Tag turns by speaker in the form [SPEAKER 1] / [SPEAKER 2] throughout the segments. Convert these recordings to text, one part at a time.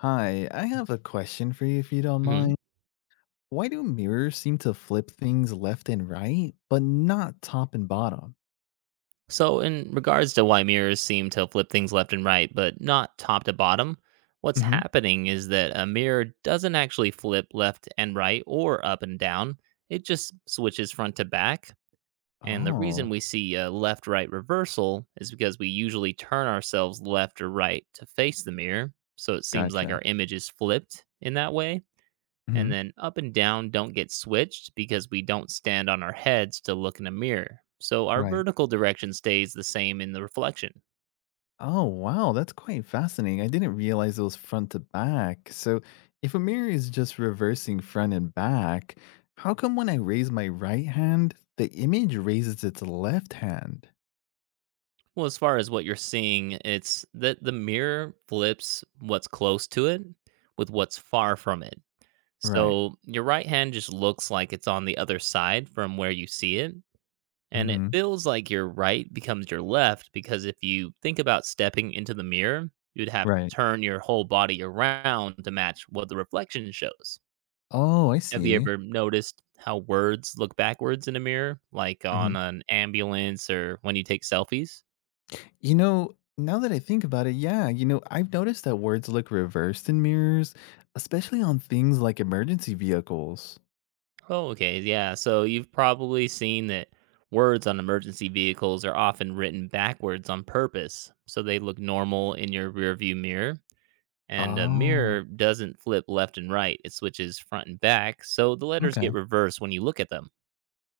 [SPEAKER 1] Hi, I have a question for you if you don't
[SPEAKER 2] hmm
[SPEAKER 1] mind. Why do mirrors seem to flip things left and right, but not top and bottom?
[SPEAKER 2] So, in regards to why mirrors seem to flip things left and right, but not top to bottom, what's
[SPEAKER 1] Hmm.
[SPEAKER 2] happening is that a mirror doesn't actually flip left and right or up and down. It just switches front to back. And the reason
[SPEAKER 1] Oh,
[SPEAKER 2] we see a left right reversal is because we usually turn ourselves left or right to face the mirror. So it seems like
[SPEAKER 1] gotcha.
[SPEAKER 2] our image is flipped in that way. And
[SPEAKER 1] Hmm.
[SPEAKER 2] then up and down don't get switched because we don't stand on our heads to look in a mirror. So our
[SPEAKER 1] Right.
[SPEAKER 2] vertical direction stays the same in the reflection.
[SPEAKER 1] Oh, wow, that's quite fascinating. I didn't realize it was front to back. So, if a mirror is just reversing front and back, how come when I raise my right hand, the image raises its left hand?
[SPEAKER 2] Well, as far as what you're seeing, it's that the mirror flips what's close to it with what's far from it.
[SPEAKER 1] Right.
[SPEAKER 2] So your right hand just looks like it's on the other side from where you see it. And it
[SPEAKER 1] Hmm.
[SPEAKER 2] feels like your right becomes your left because if you think about stepping into the mirror, you'd have to
[SPEAKER 1] Right.
[SPEAKER 2] turn your whole body around to match what the reflection shows.
[SPEAKER 1] Oh, I
[SPEAKER 2] Have you
[SPEAKER 1] see.
[SPEAKER 2] ever noticed how words look backwards in a mirror, like
[SPEAKER 1] Mm-hmm.
[SPEAKER 2] on an ambulance or when you take selfies?
[SPEAKER 1] You know, Now that I think about it, yeah, I've noticed that words look reversed in mirrors, especially on things like emergency vehicles.
[SPEAKER 2] Oh, okay. Yeah. So you've probably seen that words on emergency vehicles are often written backwards on purpose. So they look normal in your rearview mirror. And a
[SPEAKER 1] Oh,
[SPEAKER 2] mirror doesn't flip left and right, it switches front and back. So the letters get
[SPEAKER 1] okay.
[SPEAKER 2] reversed when you look at them.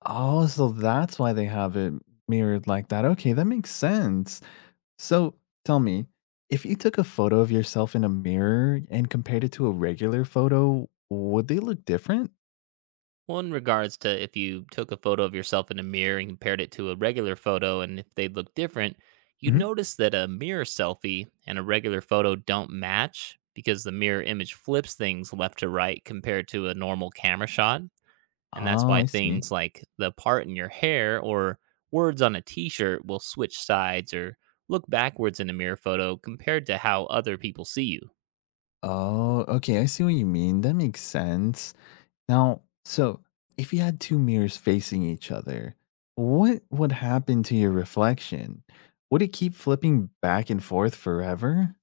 [SPEAKER 1] Oh, so that's why they have it mirrored like that. Okay, that makes sense. So tell me, if you took a photo of yourself in a mirror and compared it to a regular photo, would they look different?
[SPEAKER 2] Well, in regards to if you took a photo of yourself in a mirror and compared it to a regular photo, and if they look different, you'd
[SPEAKER 1] Hmm.
[SPEAKER 2] notice that a mirror selfie and a regular photo don't match because the mirror image flips things left to right compared to a normal camera shot. And that's
[SPEAKER 1] Oh,
[SPEAKER 2] why
[SPEAKER 1] I see.
[SPEAKER 2] things like the part in your hair or words on a t shirt will switch sides or look backwards in a mirror photo compared to how other people see you.
[SPEAKER 1] Oh, okay, I see what you mean. That makes sense. Now, so if you had two mirrors facing each other, what would happen to your reflection? Would it keep flipping back and forth forever?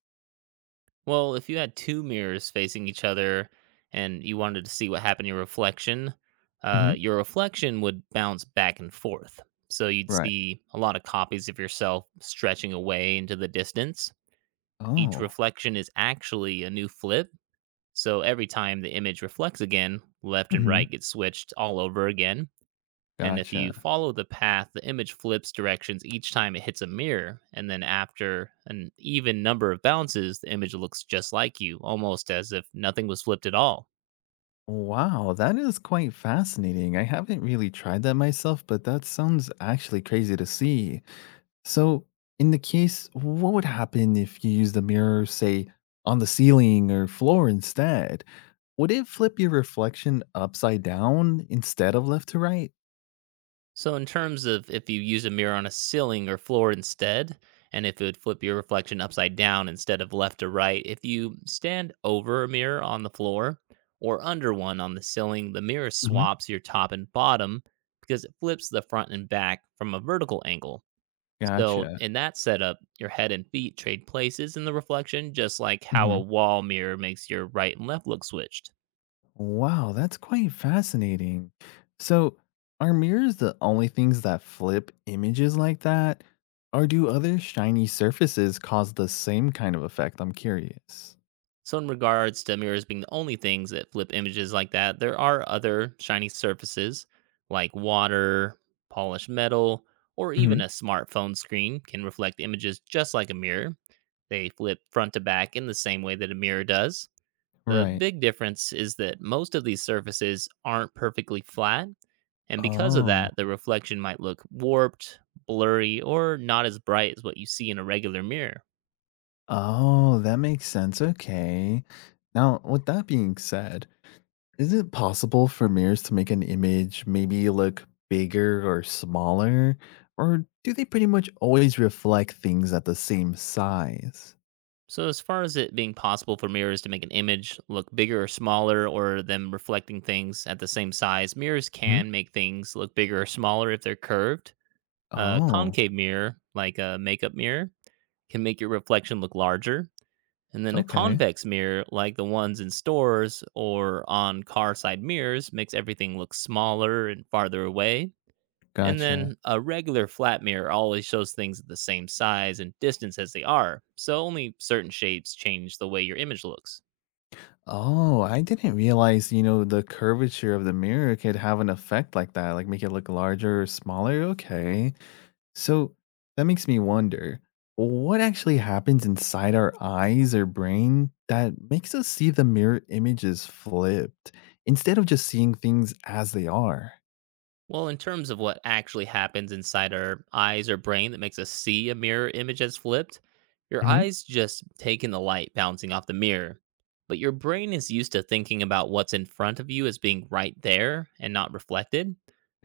[SPEAKER 2] Well, if you had two mirrors facing each other and you wanted to see what happened to
[SPEAKER 1] Hmm.
[SPEAKER 2] your reflection would bounce back and forth. So you'd
[SPEAKER 1] Right.
[SPEAKER 2] see a lot of copies of yourself stretching away into the distance. Each
[SPEAKER 1] Oh,
[SPEAKER 2] reflection is actually a new flip. So every time the image reflects again, left and
[SPEAKER 1] hmm,
[SPEAKER 2] right get switched all over again. And if you
[SPEAKER 1] gotcha.
[SPEAKER 2] follow the path, the image flips directions each time it hits a mirror. And then after an even number of bounces, the image looks just like you, almost as if nothing was flipped at all.
[SPEAKER 1] Wow, that is quite fascinating. I haven't really tried that myself, but that sounds actually crazy to see. So, in the case, what would happen if you used a mirror, say, on the ceiling or floor instead? Would it flip your reflection upside down instead of left to right?
[SPEAKER 2] So, in terms of if you use a mirror on a ceiling or floor instead, and if it would flip your reflection upside down instead of left to right, if you stand over a mirror on the floor or under one on the ceiling, the mirror
[SPEAKER 1] Hmm.
[SPEAKER 2] swaps your top and bottom because it flips the front and back from a vertical angle. So,
[SPEAKER 1] Gotcha.
[SPEAKER 2] in that setup, your head and feet trade places in the reflection, just like how
[SPEAKER 1] Hmm.
[SPEAKER 2] a wall mirror makes your right and left look switched.
[SPEAKER 1] Wow, that's quite fascinating. So, are mirrors the only things that flip images like that? Or do other shiny surfaces cause the same kind of effect? I'm curious.
[SPEAKER 2] So, in regards to mirrors being the only things that flip images like that, there are other shiny surfaces like water, polished metal, or even
[SPEAKER 1] Hmm.
[SPEAKER 2] a smartphone screen can reflect images just like a mirror. They flip front to back in the same way that a mirror does. The
[SPEAKER 1] Right.
[SPEAKER 2] big difference is that most of these surfaces aren't perfectly flat, and because of
[SPEAKER 1] Oh.
[SPEAKER 2] that, the reflection might look warped, blurry, or not as bright as what you see in a regular mirror.
[SPEAKER 1] Oh, that makes sense, okay. Now, with that being said, is it possible for mirrors to make an image maybe look bigger or smaller, or do they pretty much always reflect things at the same size?
[SPEAKER 2] So, as far as it being possible for mirrors to make an image look bigger or smaller, or them reflecting things at the same size, mirrors
[SPEAKER 1] Mhm.
[SPEAKER 2] can make things look bigger or smaller if they're curved. A
[SPEAKER 1] Oh,
[SPEAKER 2] concave mirror, like a makeup mirror, can make your reflection look larger, and then a
[SPEAKER 1] okay.
[SPEAKER 2] convex mirror, like the ones in stores or on car side mirrors, makes everything look smaller and farther away. And
[SPEAKER 1] Gotcha.
[SPEAKER 2] then a regular flat mirror always shows things the same size and distance as they are, so only certain shapes change the way your image looks.
[SPEAKER 1] Oh, I didn't realize, the curvature of the mirror could have an effect like that, like make it look larger or smaller, okay. So that makes me wonder what actually happens inside our eyes or brain that makes us see the mirror images flipped instead of just seeing things as they are?
[SPEAKER 2] Well, in terms of what actually happens inside our eyes or brain that makes us see a mirror image as flipped, your
[SPEAKER 1] Hmm.
[SPEAKER 2] eyes just take in the light bouncing off the mirror. But your brain is used to thinking about what's in front of you as being right there and not reflected.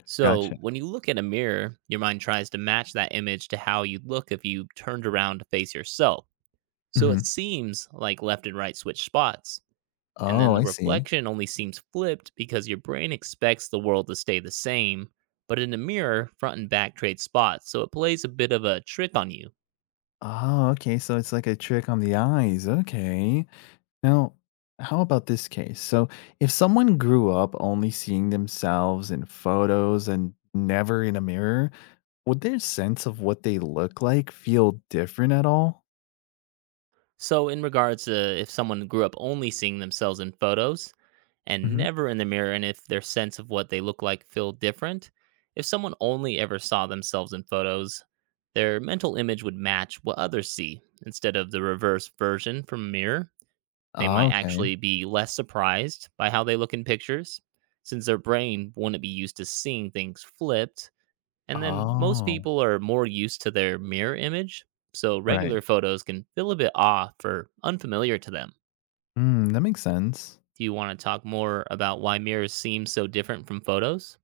[SPEAKER 2] So
[SPEAKER 1] Gotcha.
[SPEAKER 2] when you look at a mirror, your mind tries to match that image to how you'd look if you turned around to face yourself. So
[SPEAKER 1] Hmm.
[SPEAKER 2] it seems like left and right switch spots. And then
[SPEAKER 1] Oh,
[SPEAKER 2] the
[SPEAKER 1] I see.
[SPEAKER 2] reflection only seems flipped because your brain expects the world to stay the same, but in the mirror, front and back trade spots, so it plays a bit of a trick on you.
[SPEAKER 1] Oh, okay. So it's like a trick on the eyes. Okay. Now, how about this case? So, if someone grew up only seeing themselves in photos and never in a mirror, would their sense of what they look like feel different at all?
[SPEAKER 2] So, in regards to if someone grew up only seeing themselves in photos and
[SPEAKER 1] Mhm.
[SPEAKER 2] never in the mirror, and if their sense of what they look like feel different, if someone only ever saw themselves in photos, their mental image would match what others see instead of the reverse version from a mirror. They
[SPEAKER 1] Oh,
[SPEAKER 2] might
[SPEAKER 1] okay.
[SPEAKER 2] actually be less surprised by how they look in pictures, since their brain wouldn't be used to seeing things flipped. And then most
[SPEAKER 1] Oh,
[SPEAKER 2] people are more used to their mirror image, so
[SPEAKER 1] right.
[SPEAKER 2] regular photos can feel a bit off or unfamiliar to them.
[SPEAKER 1] Hmm. That makes sense.
[SPEAKER 2] Do you want to talk more about why mirrors seem so different from photos?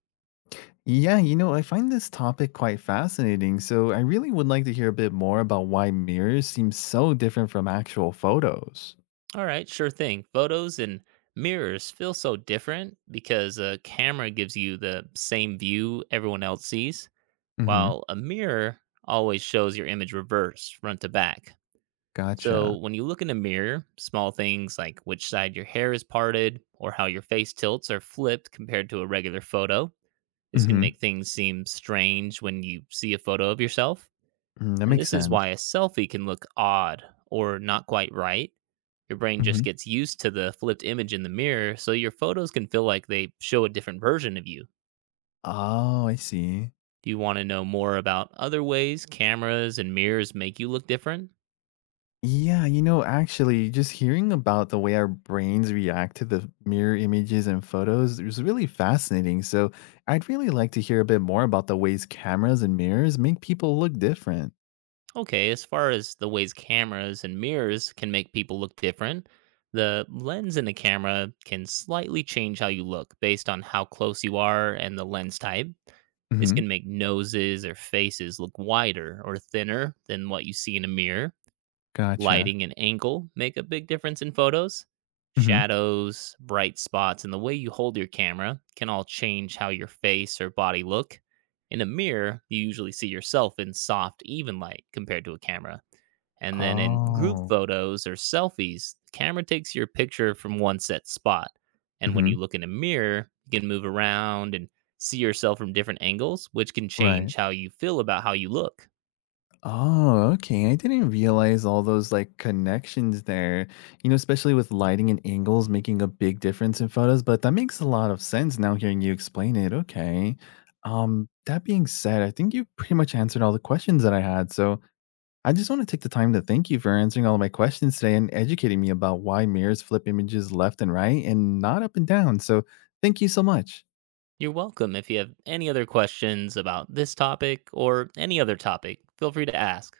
[SPEAKER 1] Yeah, you know, I find this topic quite fascinating, so I really would like to hear a bit more about why mirrors seem so different from actual photos.
[SPEAKER 2] All right, sure thing. Photos and mirrors feel so different because a camera gives you the same view everyone else sees
[SPEAKER 1] Mm-hmm.
[SPEAKER 2] while a mirror always shows your image reverse, front to back. So
[SPEAKER 1] Gotcha.
[SPEAKER 2] when you look in a mirror, small things like which side your hair is parted or how your face tilts are flipped compared to a regular photo. This can
[SPEAKER 1] Mm-hmm.
[SPEAKER 2] make things seem strange when you see a photo of yourself.
[SPEAKER 1] That
[SPEAKER 2] And
[SPEAKER 1] makes
[SPEAKER 2] this is
[SPEAKER 1] sense.
[SPEAKER 2] why a selfie can look odd or not quite right. Your brain just
[SPEAKER 1] Mm-hmm.
[SPEAKER 2] gets used to the flipped image in the mirror, so your photos can feel like they show a different version of you.
[SPEAKER 1] Oh, I see.
[SPEAKER 2] Do you want to know more about other ways cameras and mirrors make you look different?
[SPEAKER 1] Yeah, you know, actually, just hearing about the way our brains react to the mirror images and photos is really fascinating. So, I'd really like to hear a bit more about the ways cameras and mirrors make people look different.
[SPEAKER 2] Okay, as far as the ways cameras and mirrors can make people look different, the lens in the camera can slightly change how you look based on how close you are and the lens type. This
[SPEAKER 1] Hmm.
[SPEAKER 2] can make noses or faces look wider or thinner than what you see in a mirror.
[SPEAKER 1] Gotcha.
[SPEAKER 2] Lighting and angle make a big difference in photos.
[SPEAKER 1] Hmm.
[SPEAKER 2] Shadows, bright spots, and the way you hold your camera can all change how your face or body look. In a mirror, you usually see yourself in soft, even light compared to a camera. And then in group
[SPEAKER 1] Oh.
[SPEAKER 2] photos or selfies, the camera takes your picture from one set spot. And when
[SPEAKER 1] Hmm.
[SPEAKER 2] you look in a mirror, you can move around and see yourself from different angles, which can
[SPEAKER 1] Right.
[SPEAKER 2] change how you feel about how you look.
[SPEAKER 1] Oh, okay. I didn't realize all those like connections there, especially with lighting and angles making a big difference in photos, but that makes a lot of sense now hearing you explain it. Okay. That being said, I think you pretty much answered all the questions that I had. So I just want to take the time to thank you for answering all of my questions today and educating me about why mirrors flip images left and right and not up and down. So thank you so much.
[SPEAKER 2] You're welcome. If you have any other questions about this topic or any other topic, feel free to ask.